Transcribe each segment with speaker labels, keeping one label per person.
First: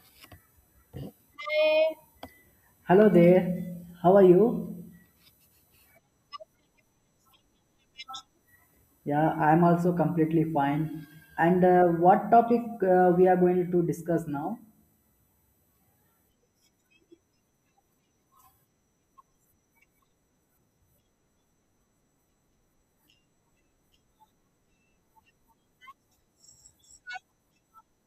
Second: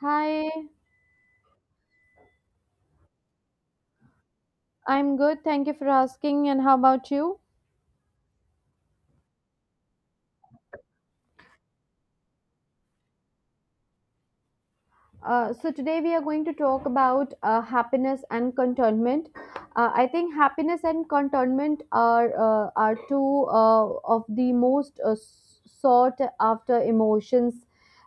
Speaker 1: Hi,
Speaker 2: Hello there. How are you?
Speaker 1: I'm good. Thank you for asking. And how about you?
Speaker 2: Yeah, I'm also completely fine. And what topic we are going to discuss now?
Speaker 1: Today we are going to talk about happiness and contentment. I think happiness and contentment are two of the most sought after emotions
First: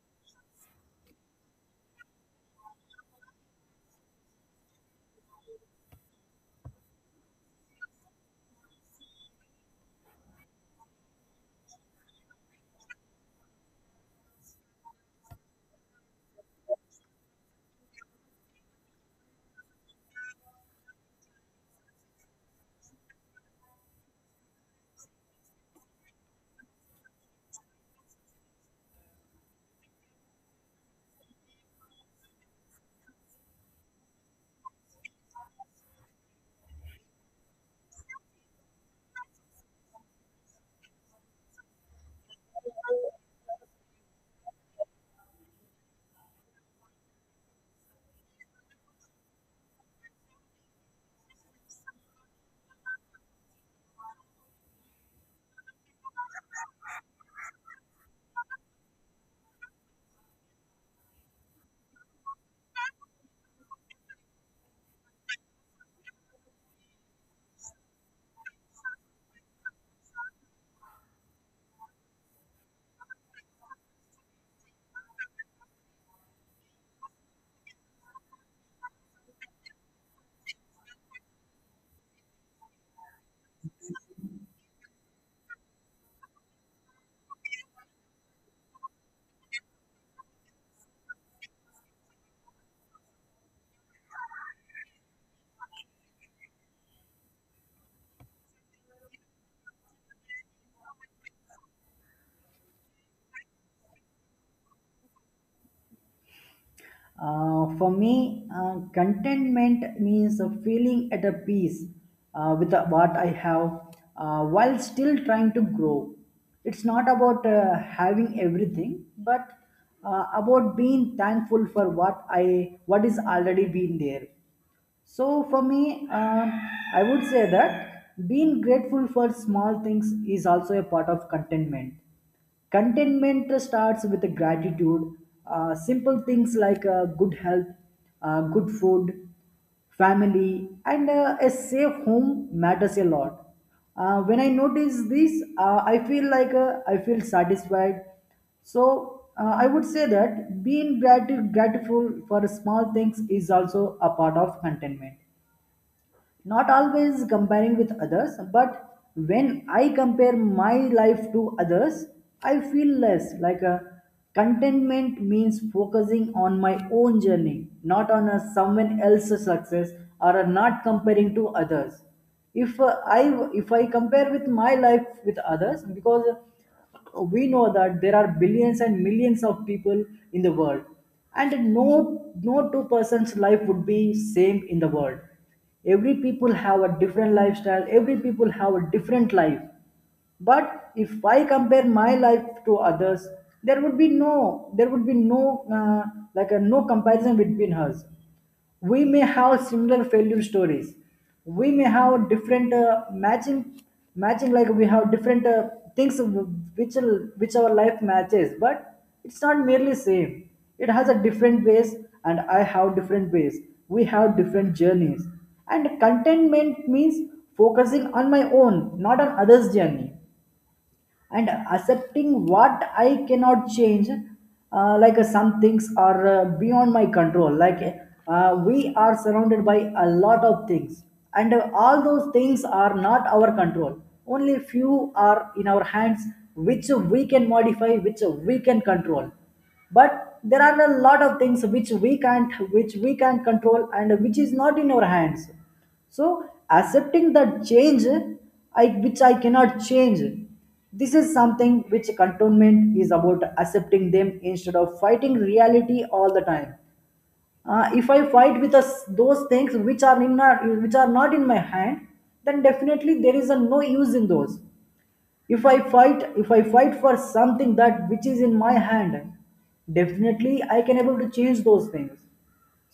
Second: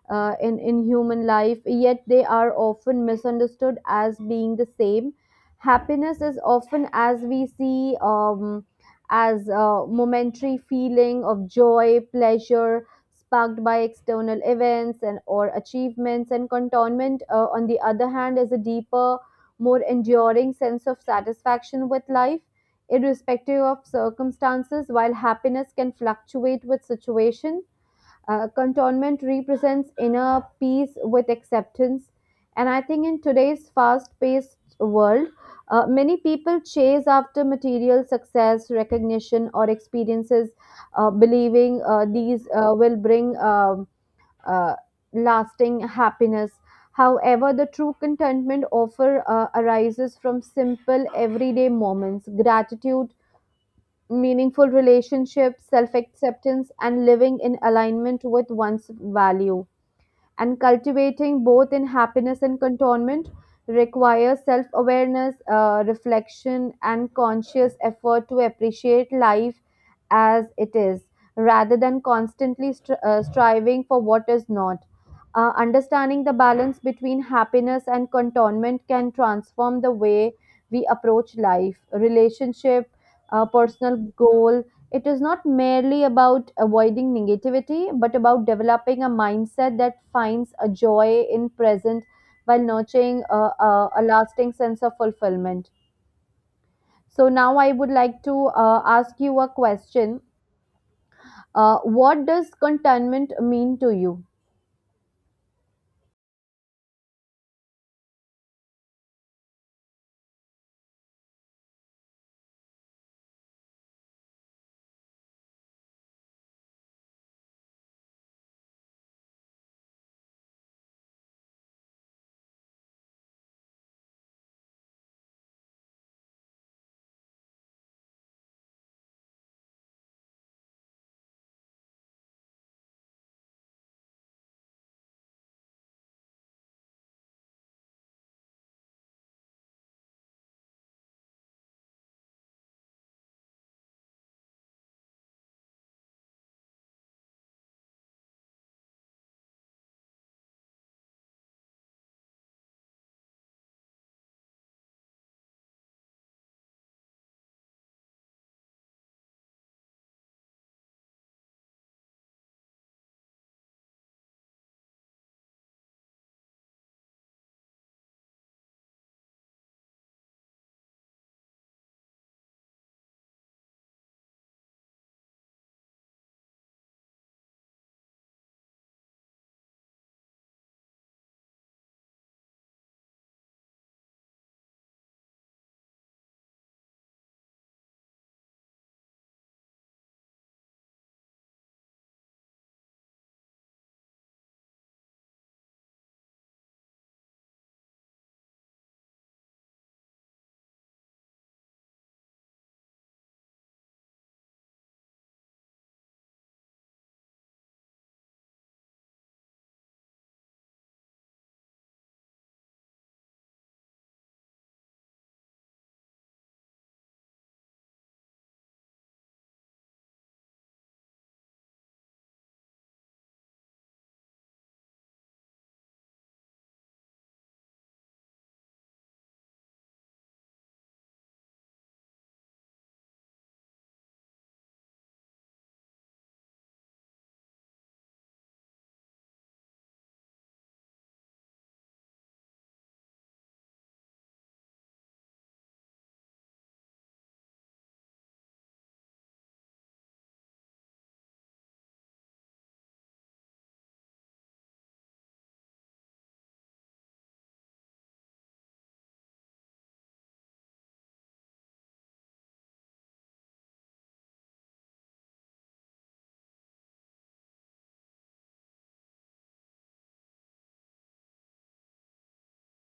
Speaker 1: in human life, yet they are often misunderstood as being the same. Happiness is often, as we see, as a momentary feeling of joy, pleasure, sparked by external events and or achievements, and contentment, on the other hand, is a deeper, more enduring sense of satisfaction with life irrespective of circumstances. While happiness can fluctuate with situation, cantonment represents inner peace with acceptance. And I think in today's fast paced world, many people chase after material success, recognition, or experiences, believing these will bring uh, lasting happiness. However, the true contentment offer arises from simple everyday moments, gratitude, meaningful relationships, self acceptance, and living in alignment with one's value. And cultivating both in happiness and contentment requires self awareness, reflection, and conscious effort to appreciate life as it is, rather than constantly striving for what is not. Understanding the balance between happiness and contentment can transform the way we approach life, relationship, personal goals. It is not merely about avoiding negativity, but about developing a mindset that finds a joy in present while nurturing a lasting sense of fulfillment. So now I would like to ask you a question. What does contentment mean to you?
Speaker 2: For me, contentment means a feeling at a peace with what I have while still trying to grow. It's not about having everything, but about being thankful for what I what is already been there. So for me, I would say that being grateful for small things is also a part of contentment. Contentment starts with gratitude. Simple things like good health, good food, family, and a safe home matters a lot. When I notice this, I feel like I feel satisfied. So I would say that being grateful for small things is also a part of contentment. Not always comparing with others, but when I compare my life to others, I feel less like a contentment means focusing on my own journey, not on a someone else's success or a not comparing to others if I if I compare with my life with others because we know that there are billions and millions of people in the world and no no two persons life would be same in the world every people have a different lifestyle every people have a different life but if I compare my life to others there would be no like a no comparison between us we may have similar failure stories we may have different matching matching like we have different things which which our life matches but it's not merely same it has a different ways and I have different ways we have different journeys and contentment means focusing on my own not on others journey and accepting what I cannot change, like some things are beyond my control. Like we are surrounded by a lot of things, and all those things are not our control. Only few are in our hands, which we can modify, which we can control. But there are a lot of things which we can't control, and which is not in our hands so accepting that change I, which I cannot change this is something which cantonment is about accepting them instead of fighting reality all the time if I fight with us those things which are in not which are not in my hand then definitely there is a no use in those if I fight for something that which is in my hand definitely I can able to change those things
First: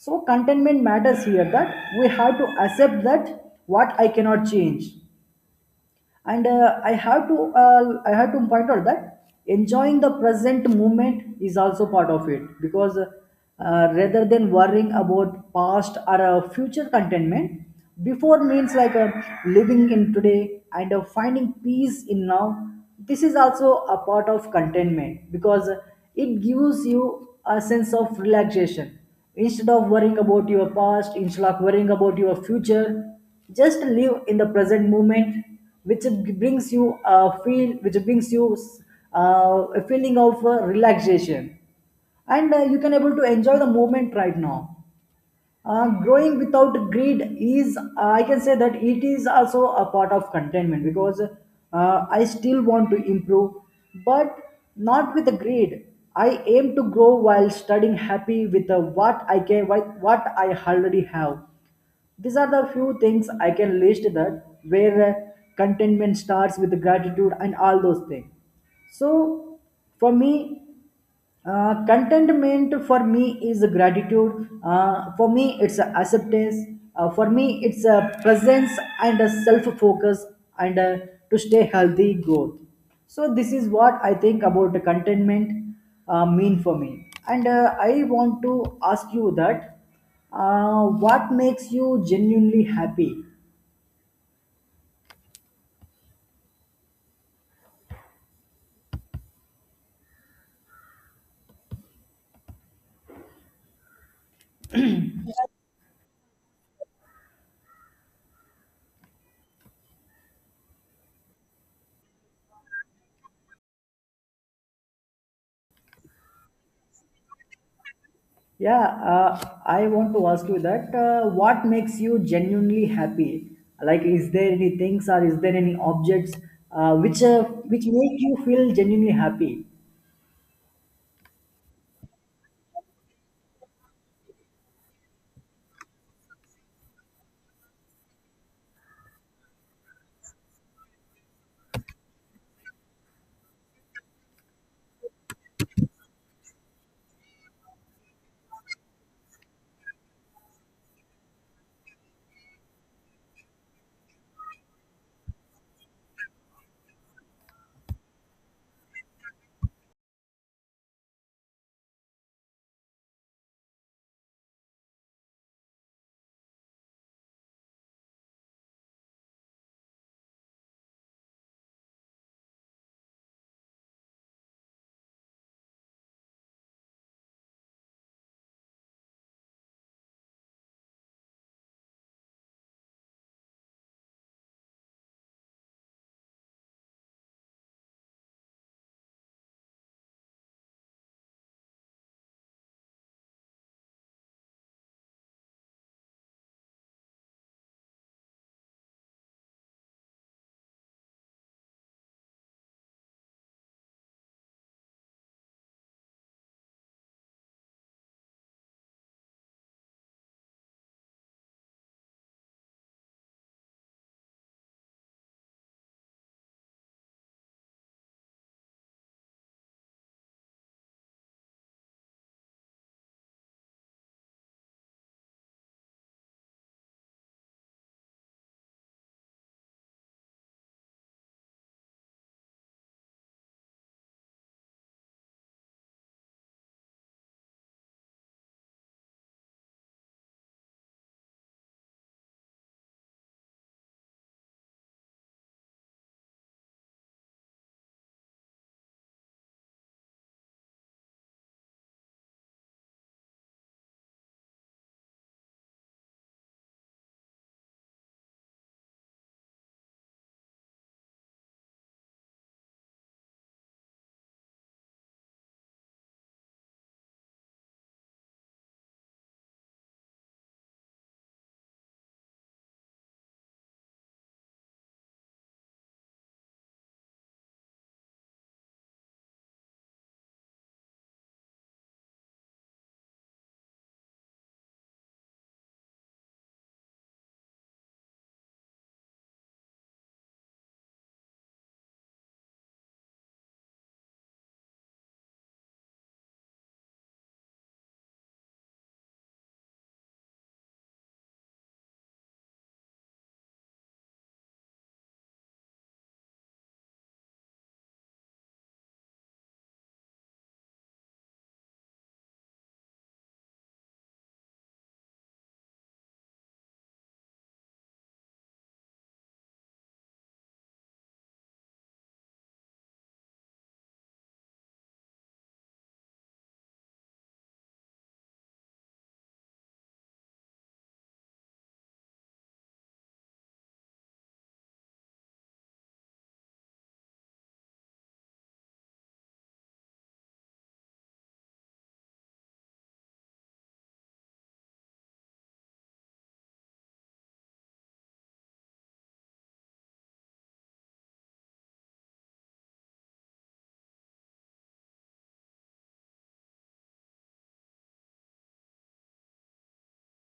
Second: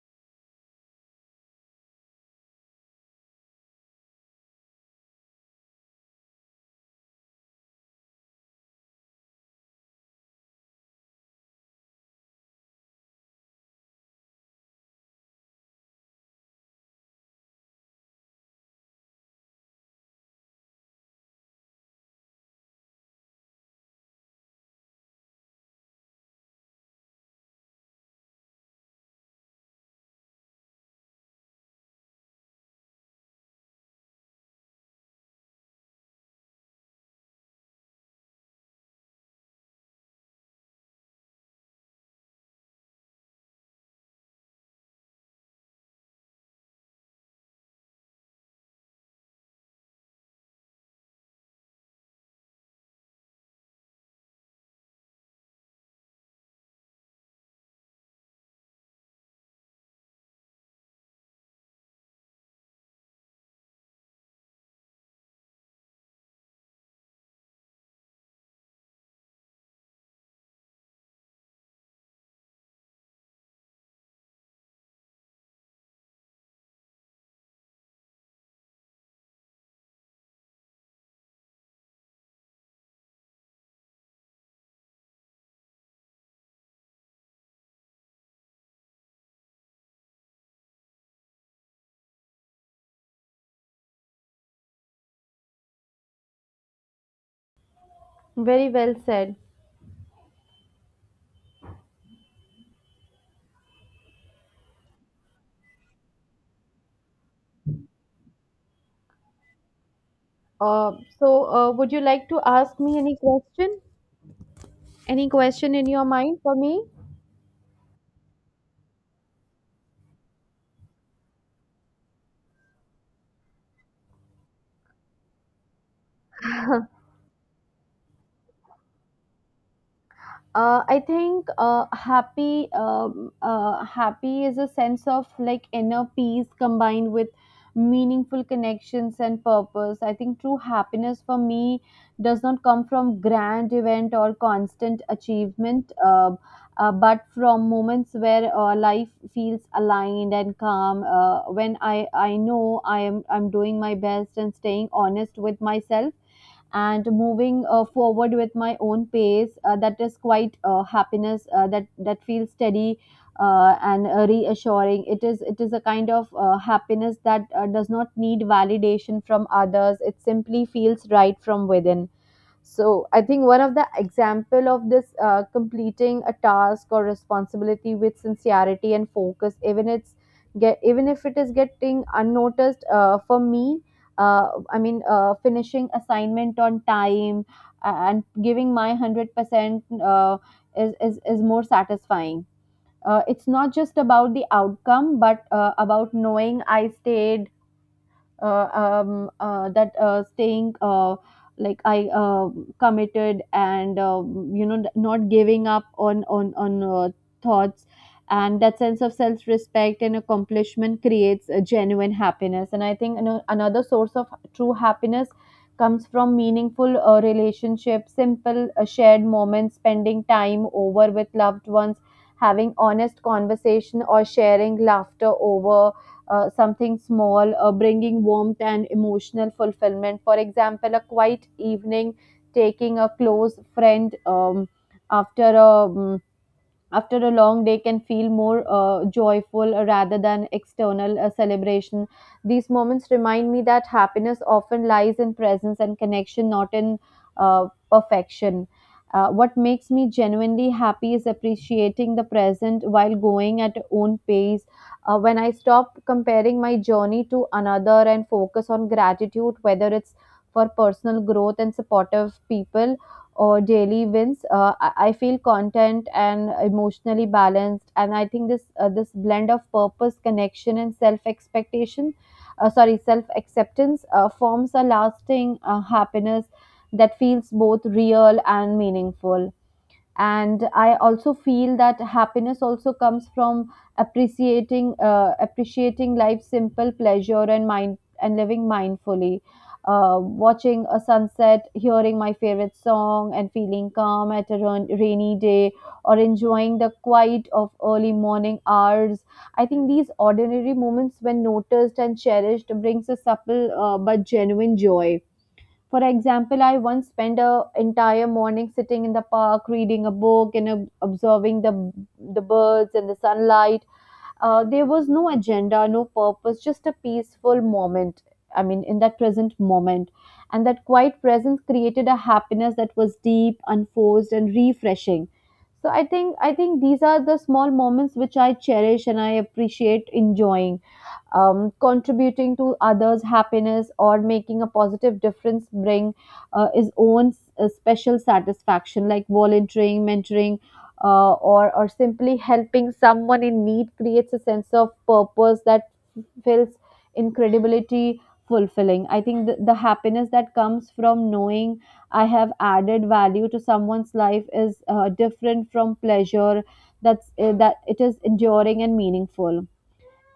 Speaker 2: so contentment matters here that we have to accept that what I cannot change and I have to point out that enjoying the present moment is also part of it because rather than worrying about past or future contentment before means like living in today and finding peace in now this is also a part of contentment because it gives you a sense of relaxation instead of worrying about your past instead of worrying about your future just live in the present moment which brings you a feeling of relaxation and you can able to enjoy the moment right now growing without greed is I can say that it is also a part of contentment because I still want to improve but not with the greed I aim to grow while studying happy with what I already have these are the few things I can list that where contentment starts with gratitude and all those things. So for me, contentment for me is gratitude. For me, it's acceptance. For me, it's a presence and a self-focus and to stay healthy growth. So this is what I think about the contentment mean for me. And I want to ask you that. What makes you genuinely happy?
Speaker 1: Very well said. Uh, would you like to ask me any question? Any question in your mind for me?
Speaker 2: Yeah, I want to ask you that. What makes you genuinely happy? Like, is there any things or is there any objects uh, which uh, which make you feel genuinely happy?
Speaker 1: I think happy is a sense of like inner peace combined with meaningful connections and purpose. I think true happiness for me does not come from grand event or constant achievement, but from moments where life feels aligned and calm. When I know I'm doing my best and staying honest with myself and moving forward with my own pace, that is quite happiness that feels steady and reassuring. It is a kind of happiness that does not need validation from others. It simply feels right from within. So I think one of the example of this, completing a task or responsibility with sincerity and focus, even it's get even if it is getting unnoticed. For me, finishing assignment on time and giving my 100% percent is more satisfying. It's not just about the outcome, but about knowing I stayed that staying like I committed and not giving up on thoughts. And that sense of self respect and accomplishment creates a genuine happiness. And I think you another source of true happiness comes from meaningful relationships, simple shared moments, spending time over with loved ones, having honest conversation or sharing laughter over something small, bringing warmth and emotional fulfillment. For example, a quiet evening taking a close friend after a um, after a long day can feel more joyful rather than external celebration. These moments remind me that happiness often lies in presence and connection, not in perfection. What makes me genuinely happy is appreciating the present while going at own pace. When I stop comparing my journey to another and focus on gratitude, whether it's for personal growth and supportive people or daily wins, I feel content and emotionally balanced. And I think this blend of purpose, connection, and self expectation, sorry, self acceptance, forms a lasting happiness that feels both real and meaningful. And I also feel that happiness also comes from appreciating life's simple pleasure and mind, and living mindfully, watching a sunset, hearing my favorite song, and feeling calm at a rainy day, or enjoying the quiet of early morning hours. I think these ordinary moments, when noticed and cherished, brings a supple but genuine joy. For example, I once spent a entire morning sitting in the park, reading a book and observing the birds and the sunlight. There was no agenda, no purpose, just a peaceful moment. In that present moment, and that quiet presence created a happiness that was deep, unforced, and refreshing. So I think these are the small moments which I cherish and I appreciate enjoying. Contributing to others' happiness or making a positive difference bring his own special satisfaction, like volunteering, mentoring, or simply helping someone in need creates a sense of purpose that feels incredibility fulfilling. I think the happiness that comes from knowing I have added value to someone's life is different from pleasure. That's that It is enduring and meaningful.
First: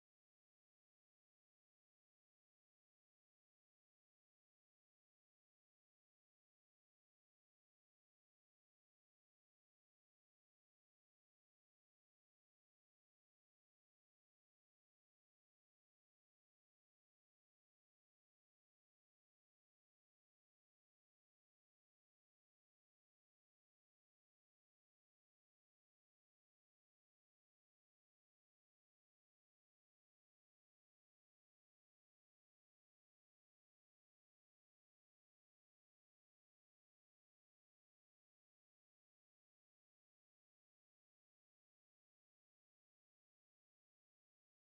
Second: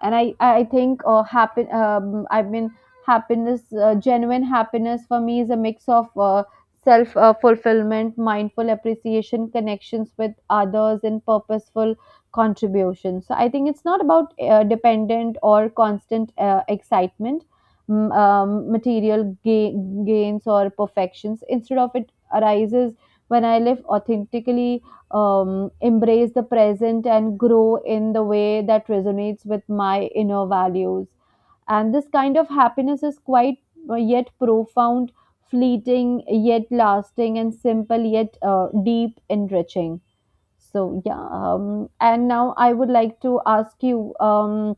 Speaker 1: And I think happen I mean happiness, genuine happiness for me is a mix of self fulfillment, mindful appreciation, connections with others, and purposeful contribution. So I think it's not about dependent or constant excitement, material gains or perfections. Instead of it, arises when I live authentically, embrace the present, and grow in the way that resonates with my inner values. And this kind of happiness is quite yet profound, fleeting yet lasting, and simple yet deep, enriching. So, yeah. And now I would like to ask you um,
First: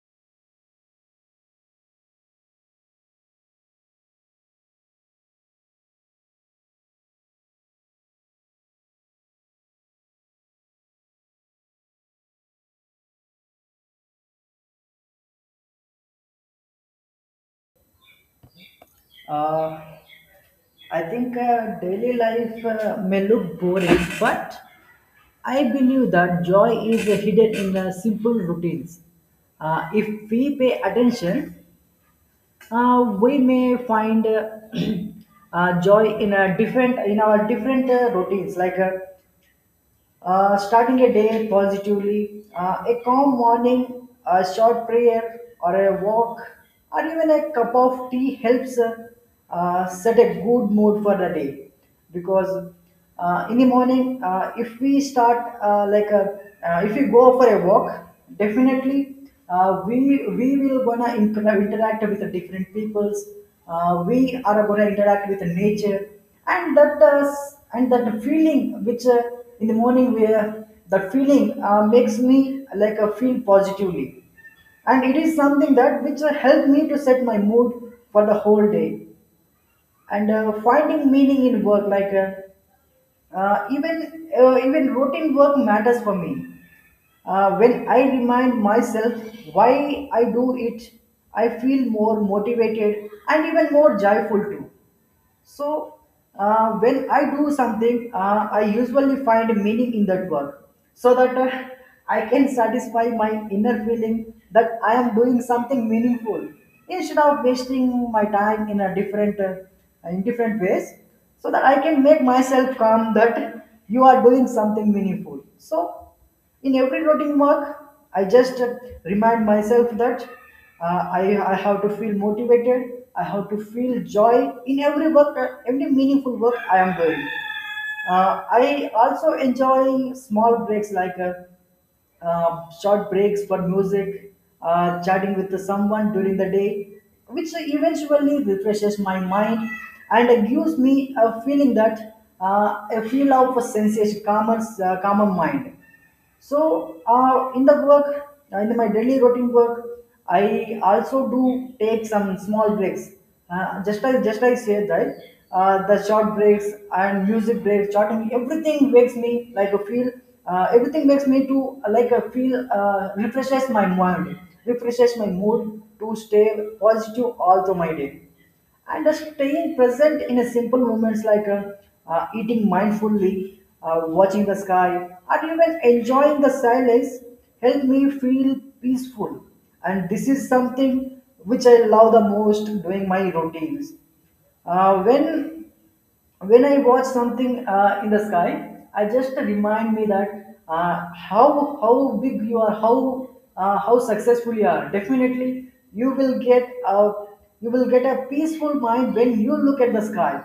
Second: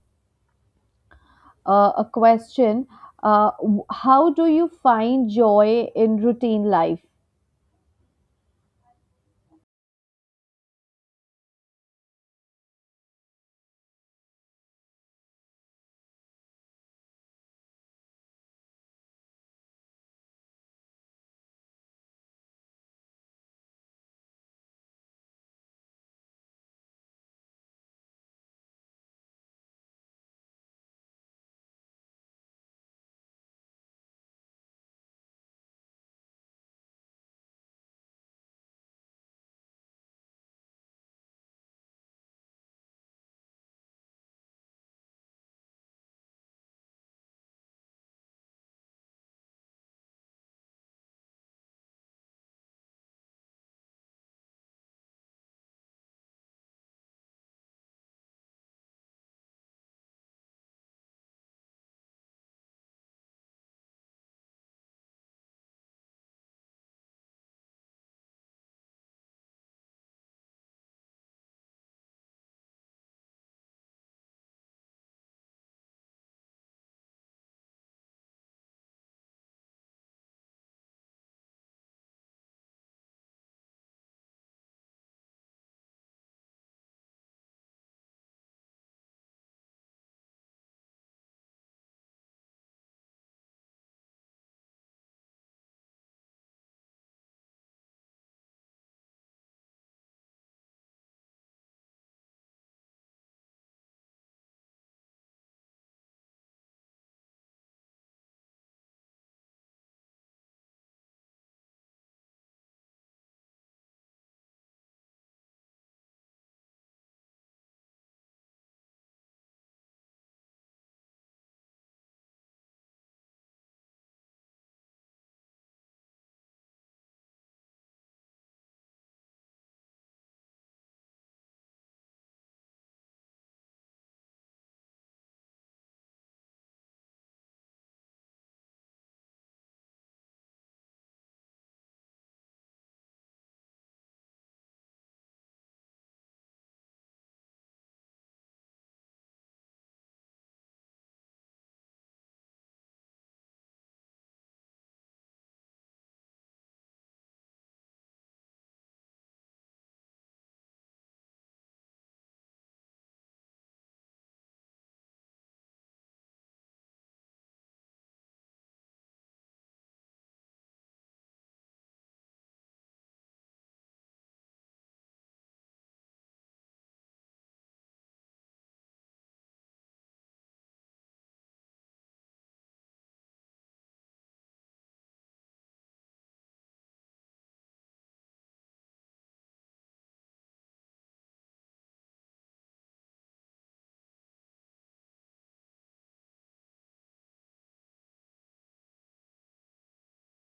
Speaker 1: uh, a question. How do you find joy in routine life?
Speaker 2: Uh, I think daily life may look boring, but I believe that joy is hidden in the simple routines. If we pay attention, we may find joy in a different in our different routines like starting a day positively a calm morning a short prayer or a walk or even a cup of tea helps set a good mood for the day because in the morning if we start like a, if we go for a walk definitely uh, we we will gonna interact with the different peoples we are gonna interact with the nature and that and that feeling which in the morning where that feeling makes me like feel positively and it is something that which helped me to set my mood for the whole day and finding meaning in work like even routine work matters for me when I remind myself why I do it, I feel more motivated and even more joyful too. So, when I do something, I usually find meaning in that work so that I can satisfy my inner feeling that I am doing something meaningful instead of wasting my time in a different in different ways so that I can make myself calm that you are doing something meaningful. So in every routine work I just remind myself that I have to feel motivated I have to feel joy in every work every meaningful work I am doing I also enjoy small breaks like short breaks for music chatting with someone during the day which eventually refreshes my mind and gives me a feeling that a feel of a sensation calmer, calmer mind so, in the work, in my daily routine work, I also do take some small breaks. Just I said, right? The short breaks and music breaks, shorting, everything makes me like a feel. Everything makes me to like a feel refreshes my mind, refreshes my mood to stay positive all through my day and staying present in a simple moments like eating mindfully, watching the sky, or even enjoying the silence help me feel peaceful. And this is something which I love the most doing my routines. Uh, when when I watch something in the sky, I just remind me that how big you are, how successful you are. Definitely, you will get a peaceful mind when you look at the sky,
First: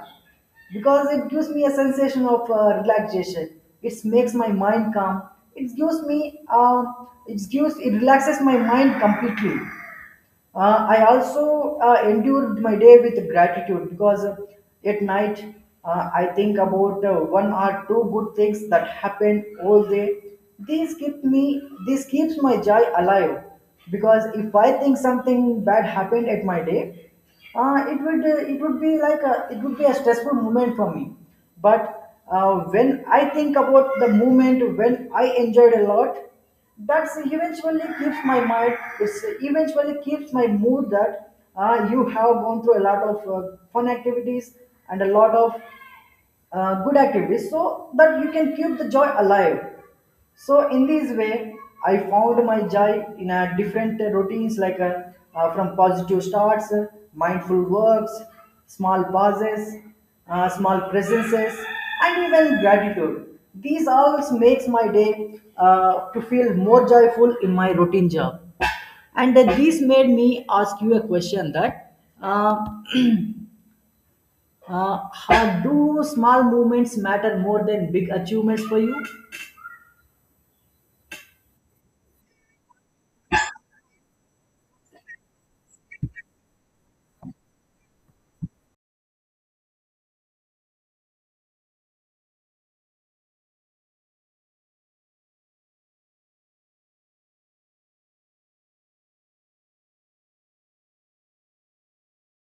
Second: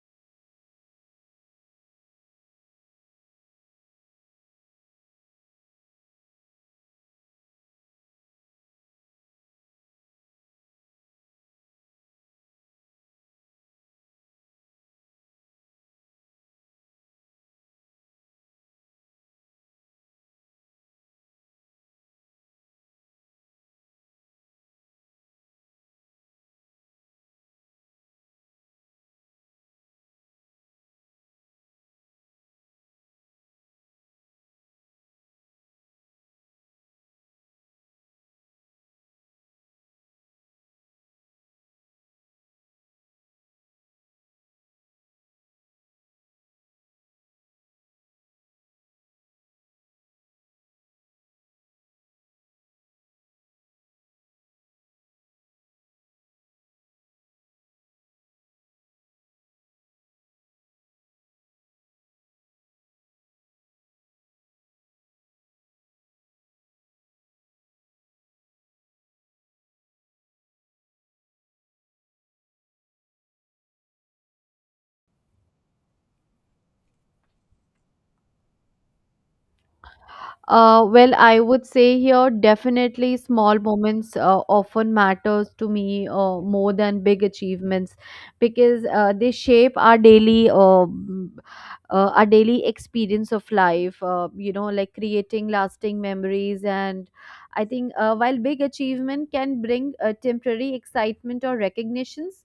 Speaker 2: because it gives me a sensation of relaxation. It makes my mind calm. It gives me it gives It relaxes my mind completely. I also endured my day with gratitude because at night I think about one or two good things that happened all day. These keep me, this keeps my joy alive because if I think something bad happened at my day, it would be like a, it would be a stressful moment for me. But when I think about the moment when I enjoyed a lot, that's eventually keeps my mind it's eventually keeps my mood that you have gone through a lot of fun activities and a lot of good activities so that you can keep the joy alive so in this way, I found my joy in a different routines like from positive starts, mindful works, small pauses, small presences, and even gratitude. These all makes my day to feel more joyful in my routine job. And this made me ask you a question that uh, how do small movements matter more than big achievements for you?
Speaker 1: Well, I would say here definitely small moments often matters to me more than big achievements, because they shape our daily mm, our daily experience of life. You know, like creating lasting memories. And I think while big achievement can bring temporary excitement or recognitions,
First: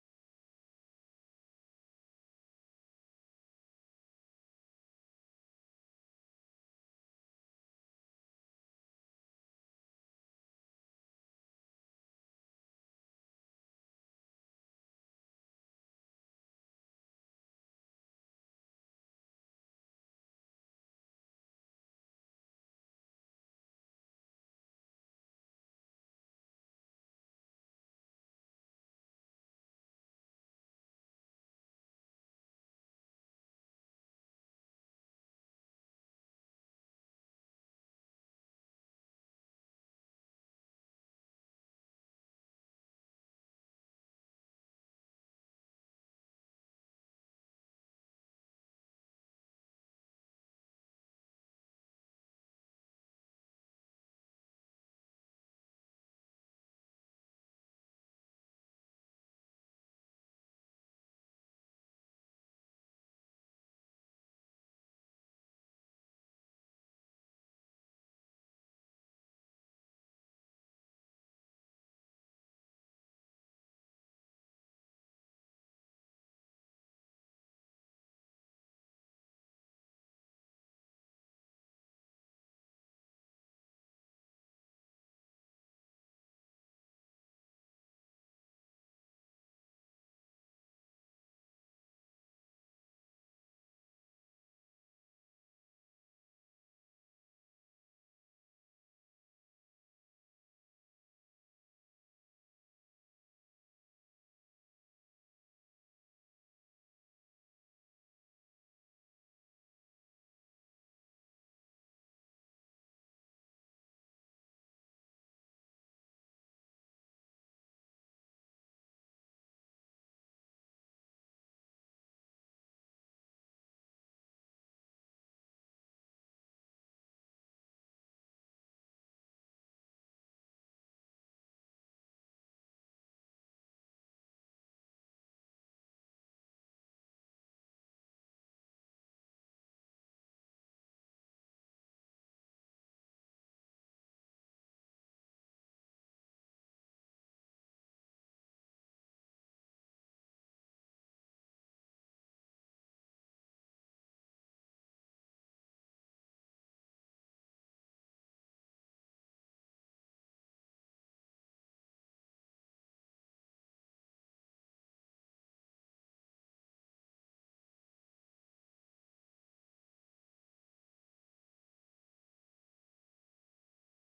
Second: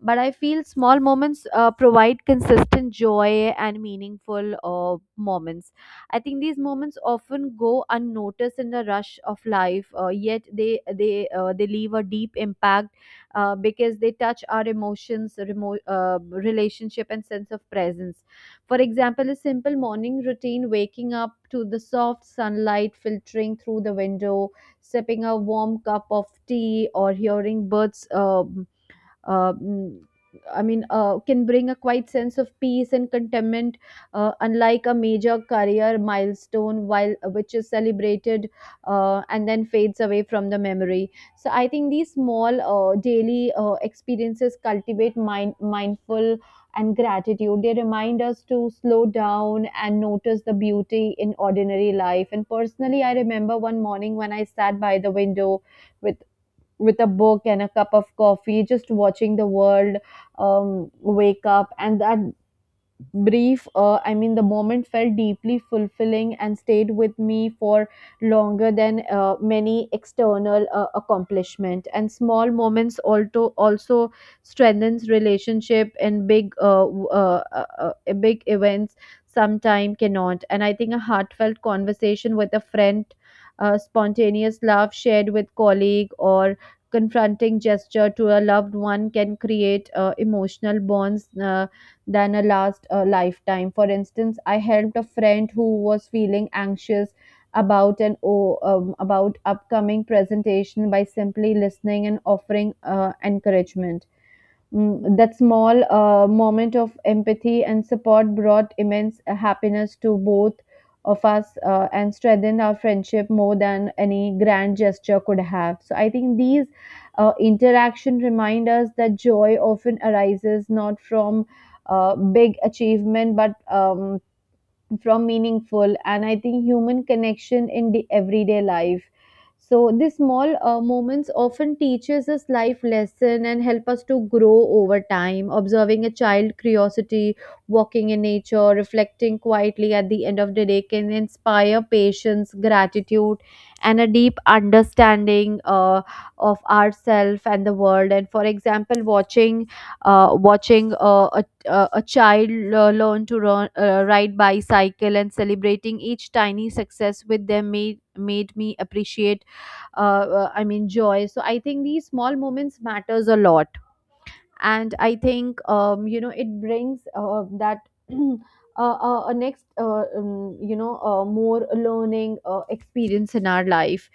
Speaker 1: but I feel small moments provide consistent joy and meaningful moments. I think these moments often go unnoticed in the rush of life, yet they leave a deep impact because they touch our emotions, relationship, and sense of presence. For example, a simple morning routine, waking up to the soft sunlight filtering through the window, sipping a warm cup of tea, or hearing birds. Uh, mm, can bring a quiet sense of peace and contentment, unlike a major career milestone, while which is celebrated and then fades away from the memory. So I think these small daily experiences cultivate mind mindful and gratitude. They remind us to slow down and notice the beauty in ordinary life. And personally, I remember one morning when I sat by the window with with a book and a cup of coffee, just watching the world wake up, and that brief the moment felt deeply fulfilling and stayed with me for longer than many external accomplishment. And small moments also strengthens relationship and big big events sometime cannot. And I think a heartfelt conversation with a friend, spontaneous love shared with colleague, or confronting gesture to a loved one can create emotional bonds than a last lifetime. For instance, I helped a friend who was feeling anxious about about upcoming presentation by simply listening and offering encouragement. That small moment of empathy and support brought immense happiness to both of us and strengthened our friendship more than any grand gesture could have. So I think these interaction remind us that joy often arises not from big achievement but from meaningful and I think human connection in the everyday life. So these small moments often teaches us life lesson and help us to grow over time, observing a child curiosity, walking in nature, reflecting quietly at the end of the day can inspire patience, gratitude, and a deep understanding of ourself and the world. And for example, watching a child learn to run, ride bicycle and celebrating each tiny success with them made me appreciate joy. So I think these small moments matters a lot. And I think it brings that a next more learning experience in our life.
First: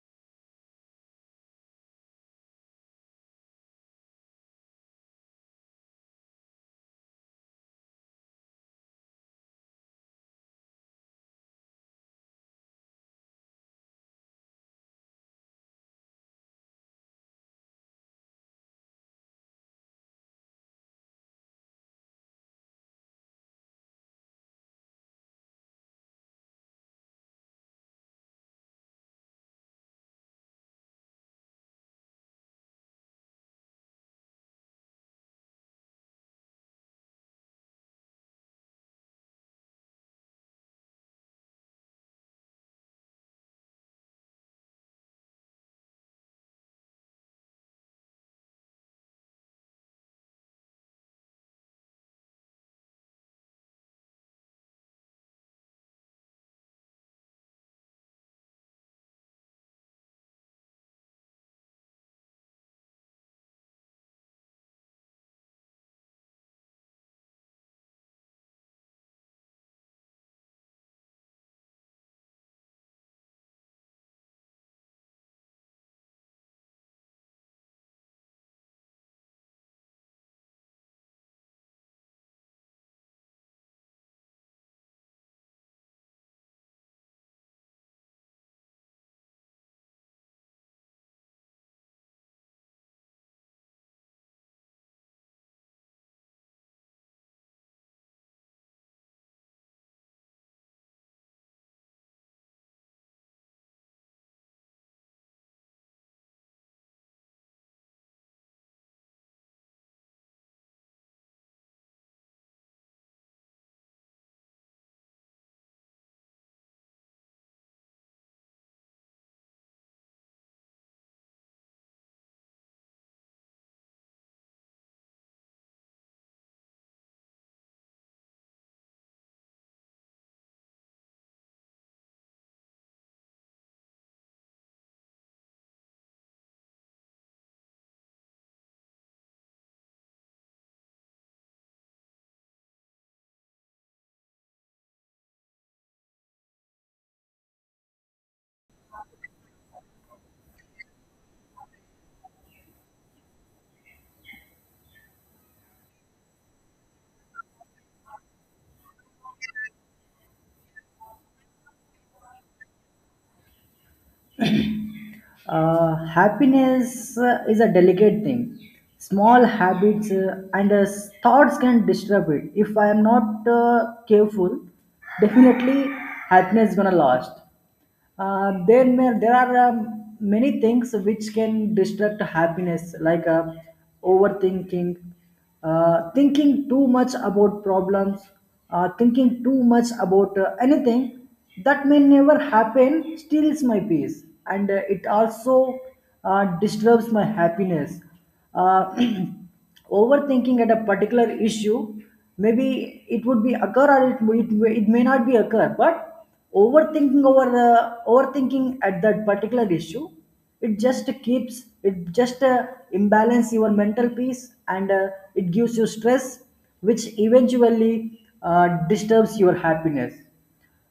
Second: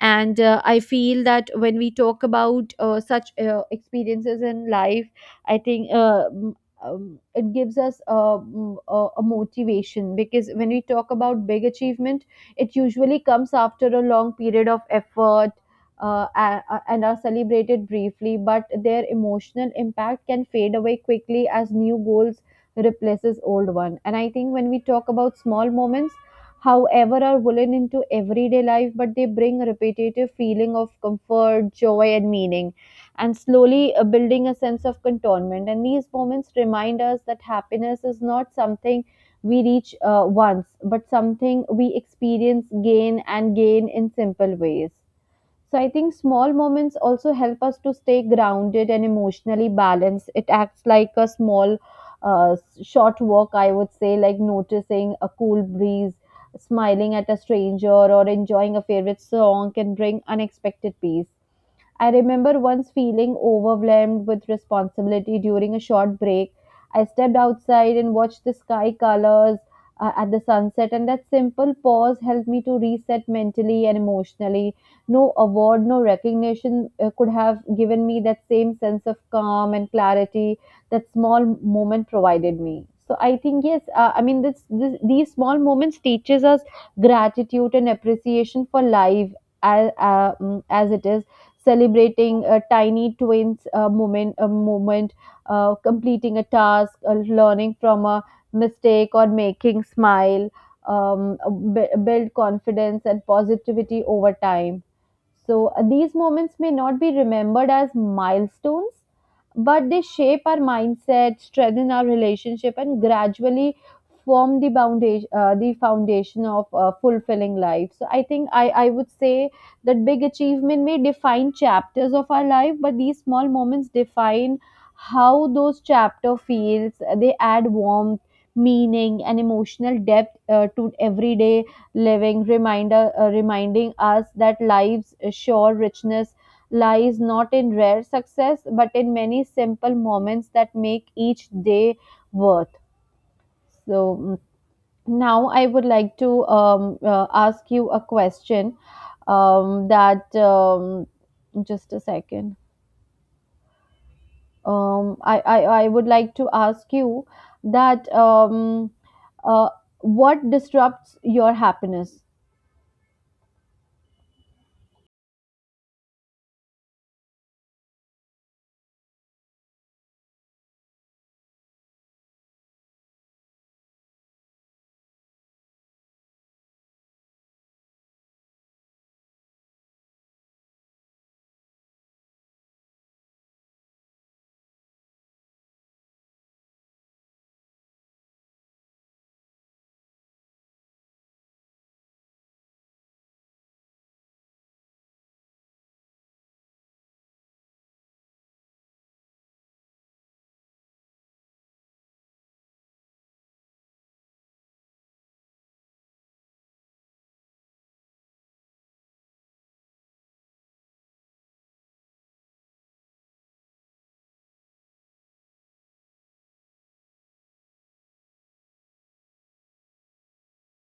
Speaker 1: And I feel that when we talk about such experiences in life, I think it gives us a motivation, because when we talk about big achievement, it usually comes after a long period of effort and are celebrated briefly, but their emotional impact can fade away quickly as new goals replaces old one. And I think when we talk about small moments, however, are woven into everyday life, but they bring a repetitive feeling of comfort, joy, and meaning, and slowly building a sense of contentment. And these moments remind us that happiness is not something we reach once, but something we experience, gain, and gain in simple ways. So I think small moments also help us to stay grounded and emotionally balanced. It acts like a small, uh, short walk, I would say, like noticing a cool breeze, smiling at a stranger, or enjoying a favorite song can bring unexpected peace. I remember once feeling overwhelmed with responsibility during a short break. I stepped outside and watched the sky colors at the sunset, and that simple pause helped me to reset mentally and emotionally. No award, no recognition could have given me that same sense of calm and clarity that small moment provided me. So I think yes, I mean this, this these small moments teaches us gratitude and appreciation for life as as it is, celebrating a tiny twins a moment, completing a task, learning from a mistake, or making smile, um, build confidence and positivity over time. So these moments may not be remembered as milestones, but they shape our mindset, strengthen our relationship, and gradually form the foundation of a fulfilling life. So I think I would say that big achievement may define chapters of our life, but these small moments define how those chapter feels. They add warmth, meaning, and emotional depth to everyday living, reminder reminding us that life's sure richness lies not in rare success but in many simple moments that make each day worth. So now I would like to ask you a question that just a second. I would like to ask you that uh, what disrupts your happiness?
Speaker 2: Happiness is a delicate thing. Small habits and thoughts can disturb it. If I am not careful, definitely happiness is gonna last. There are many things which can distract happiness, like overthinking. Thinking too much about problems, thinking too much about anything that may never happen steals my peace, and it also disturbs my happiness. uh, Overthinking at a particular issue, maybe it would be occur or it may not be occur, but overthinking at that particular issue, it just keeps it just imbalance your mental peace, and it gives you stress which eventually uh, disturbs your happiness.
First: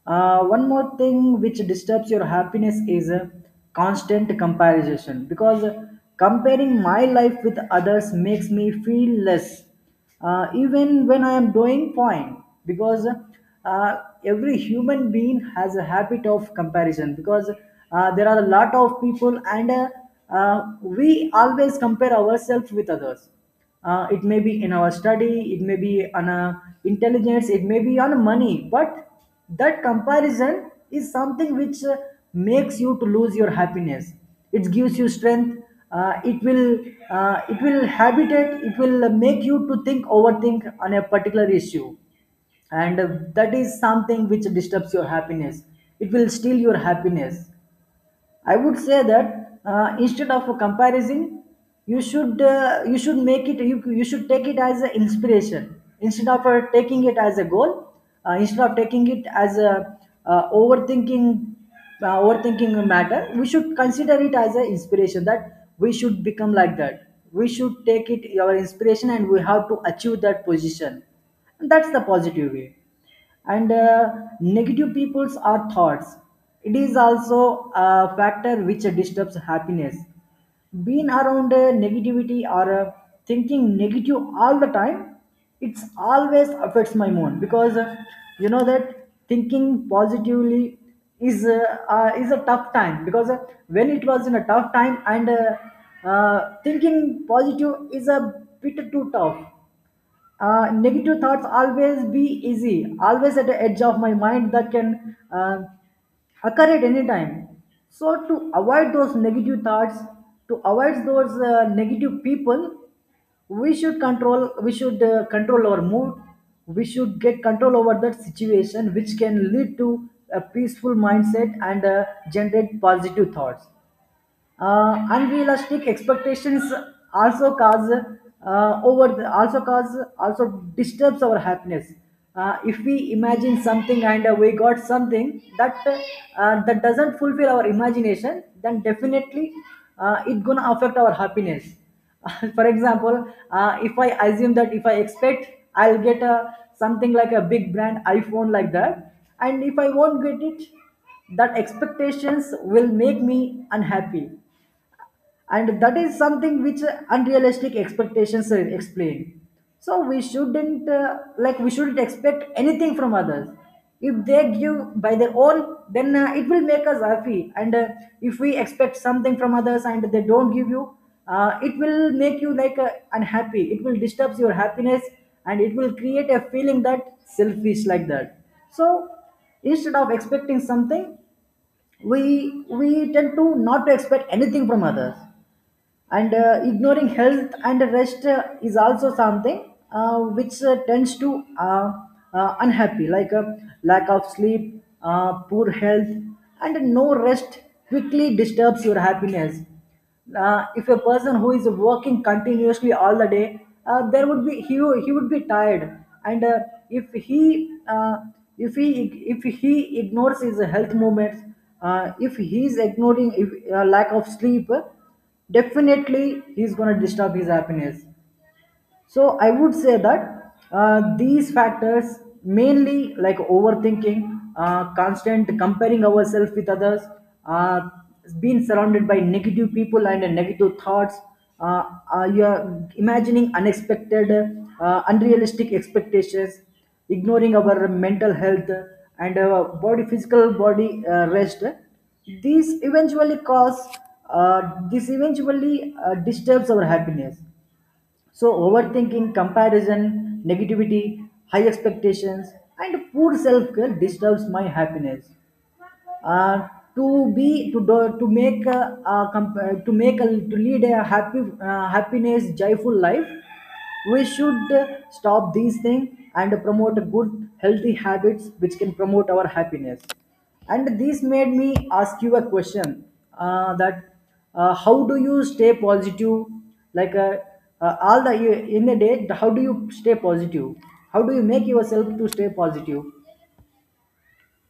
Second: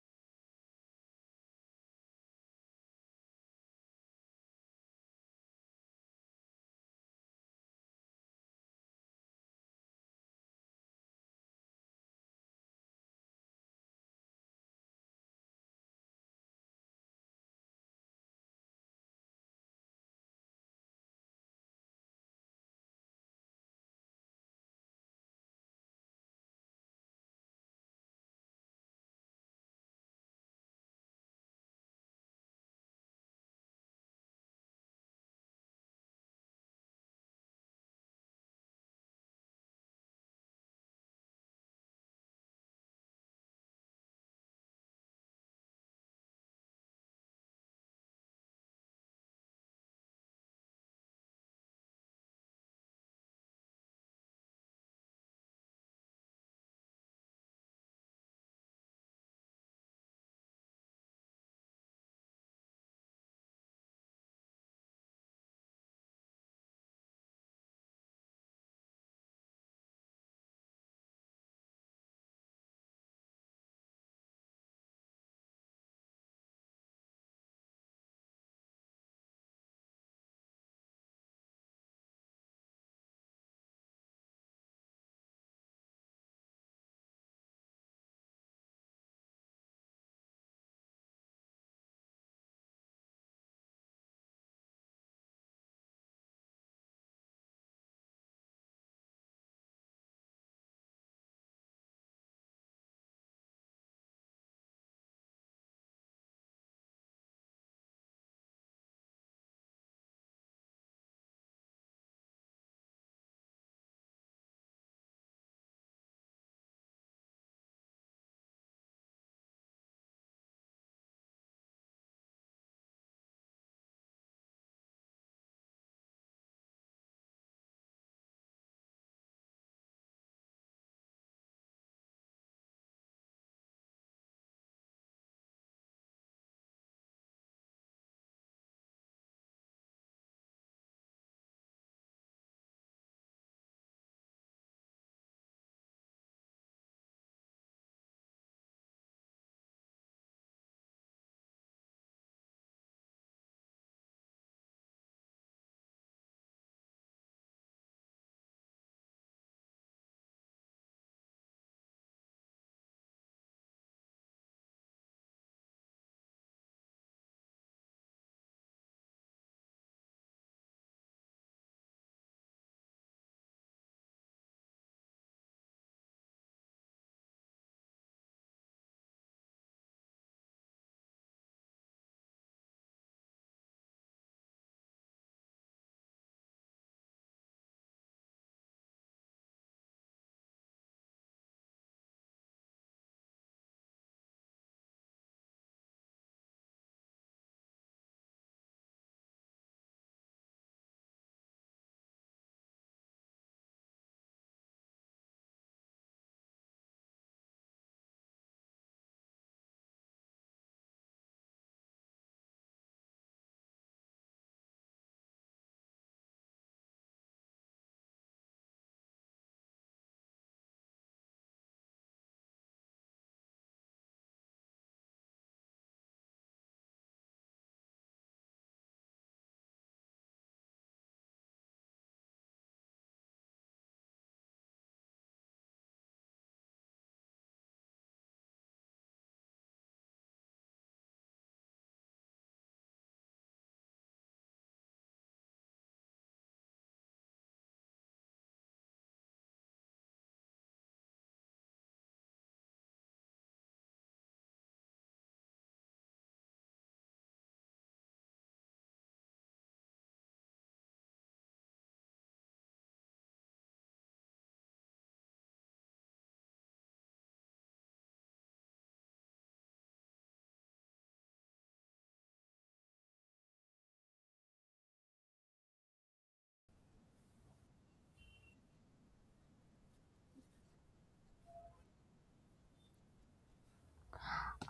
Speaker 2: One more thing which disturbs your happiness is a constant comparison, because comparing my life with others makes me feel less, even when I am doing fine. Because every human being has a habit of comparison, because there are a lot of people, and we always compare ourselves with others. It may be in our study, it may be on a intelligence, it may be on money, but that comparison is something which makes you to lose your happiness. It gives you strength. uh, it will it will habitate, it will make you to think, overthink on a particular issue, and that is something which disturbs your happiness, it will steal your happiness. I would say that instead of comparison, you should make it, you should take it as an inspiration, instead of taking it as a goal, instead of taking it as a overthinking overthinking matter. We should consider it as an inspiration that we should become like that. We should take it our inspiration, and we have to achieve that position. And that's the positive way. And negative peoples are thoughts, it is also a factor which disturbs happiness. Being around negativity or thinking negative all the time, it's always affects my mood, because you know that thinking positively is uh, is a tough time, because when it was in a tough time, and thinking positive is a bit too tough. Negative thoughts always be easy, always at the edge of my mind, that can occur at any time. So to avoid those negative thoughts, to avoid those negative people, we should control. We should control our mood. We should get control over that situation, which can lead to a peaceful mindset and generate positive thoughts. Unrealistic expectations also cause also cause, also disturbs our happiness. If we imagine something and we got something that that doesn't fulfill our imagination, then definitely it gonna affect our happiness. For example, if I assume that, if I expect I'll get a something like a big brand iPhone like that, and if I won't get it, that expectations will make me unhappy, and that is something which unrealistic expectations are explained. So we shouldn't like, we shouldn't expect anything from others. If they give by their own, then it will make us happy, and if we expect something from others and they don't give you, it will make you like unhappy, it will disturb your happiness, and it will create a feeling that selfish like that. So instead of expecting something, we tend to not to expect anything from others. And ignoring health and rest is also something which tends to unhappy, like a lack of sleep, poor health and no rest quickly disturbs your happiness. If a person who is working continuously all the day, there would be he, wo- he would be tired, and if he uh, if he if he ignores his health movements, if he is ignoring, if, lack of sleep, definitely he's gonna disturb his happiness. So I would say that these factors, mainly like overthinking, constant comparing ourselves with others, uh, being surrounded by negative people and negative thoughts, uh, you are imagining unexpected, unrealistic expectations, ignoring our mental health and our body, physical body rest, these eventually cause uh, this eventually disturbs our happiness. So overthinking, comparison, negativity, high expectations, and poor self care disturbs my happiness. uh, to make a, to make a, to lead a happy happiness joyful life, we should stop these things and promote good healthy habits which can promote our happiness. And this made me ask you a question, that how do you stay positive, like all the, in the day, how do you stay positive, how do you make yourself to stay positive?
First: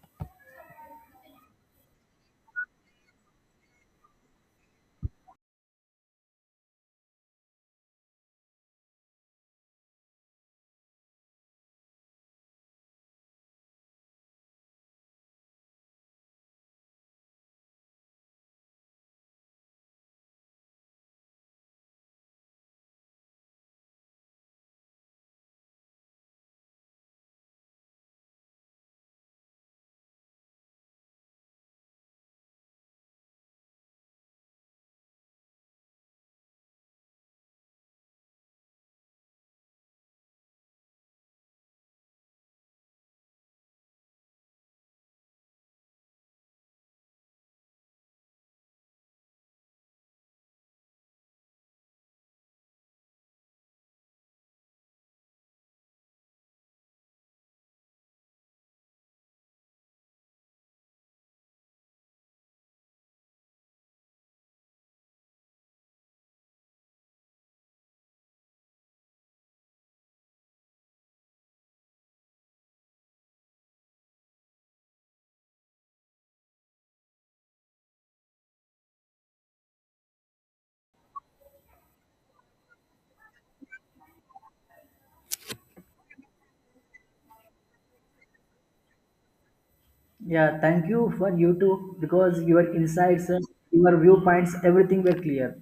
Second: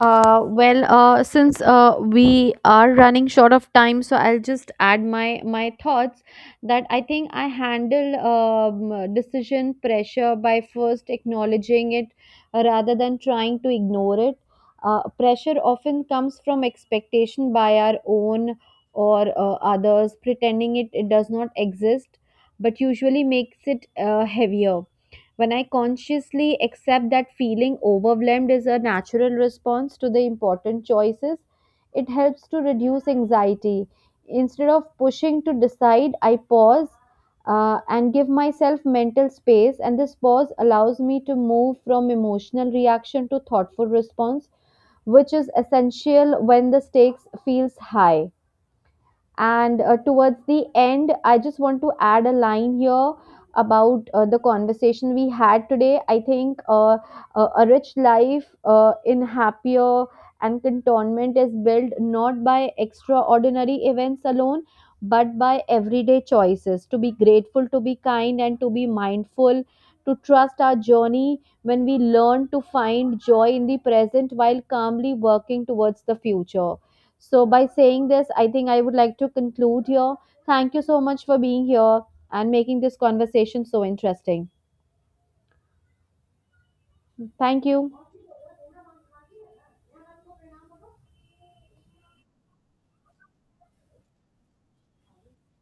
Speaker 1: Well, since we are running short of time, so I'll just add my thoughts that I think I handle decision pressure by first acknowledging it rather than trying to ignore it. Pressure often comes from expectation by our own or others, pretending it does not exist, but usually makes it heavier. When I consciously accept that feeling overwhelmed is a natural response to the important choices, it helps to reduce anxiety. Instead of pushing to decide, I pause and give myself mental space, and this pause allows me to move from emotional reaction to thoughtful response, which is essential when the stakes feels high. And towards the end, I just want to add a line here about the conversation we had today. I think a rich life in happier and contentment is built not by extraordinary events alone, but by everyday choices to be grateful, to be kind, and to be mindful, to trust our journey when we learn to find joy in the present while calmly working towards the future. So, by saying this, I think I would like to conclude here. Thank you so much for being here and making this conversation so interesting. Thank you.
Speaker 2: Yeah, thank you for you too, because your insights, your viewpoints, everything were clear.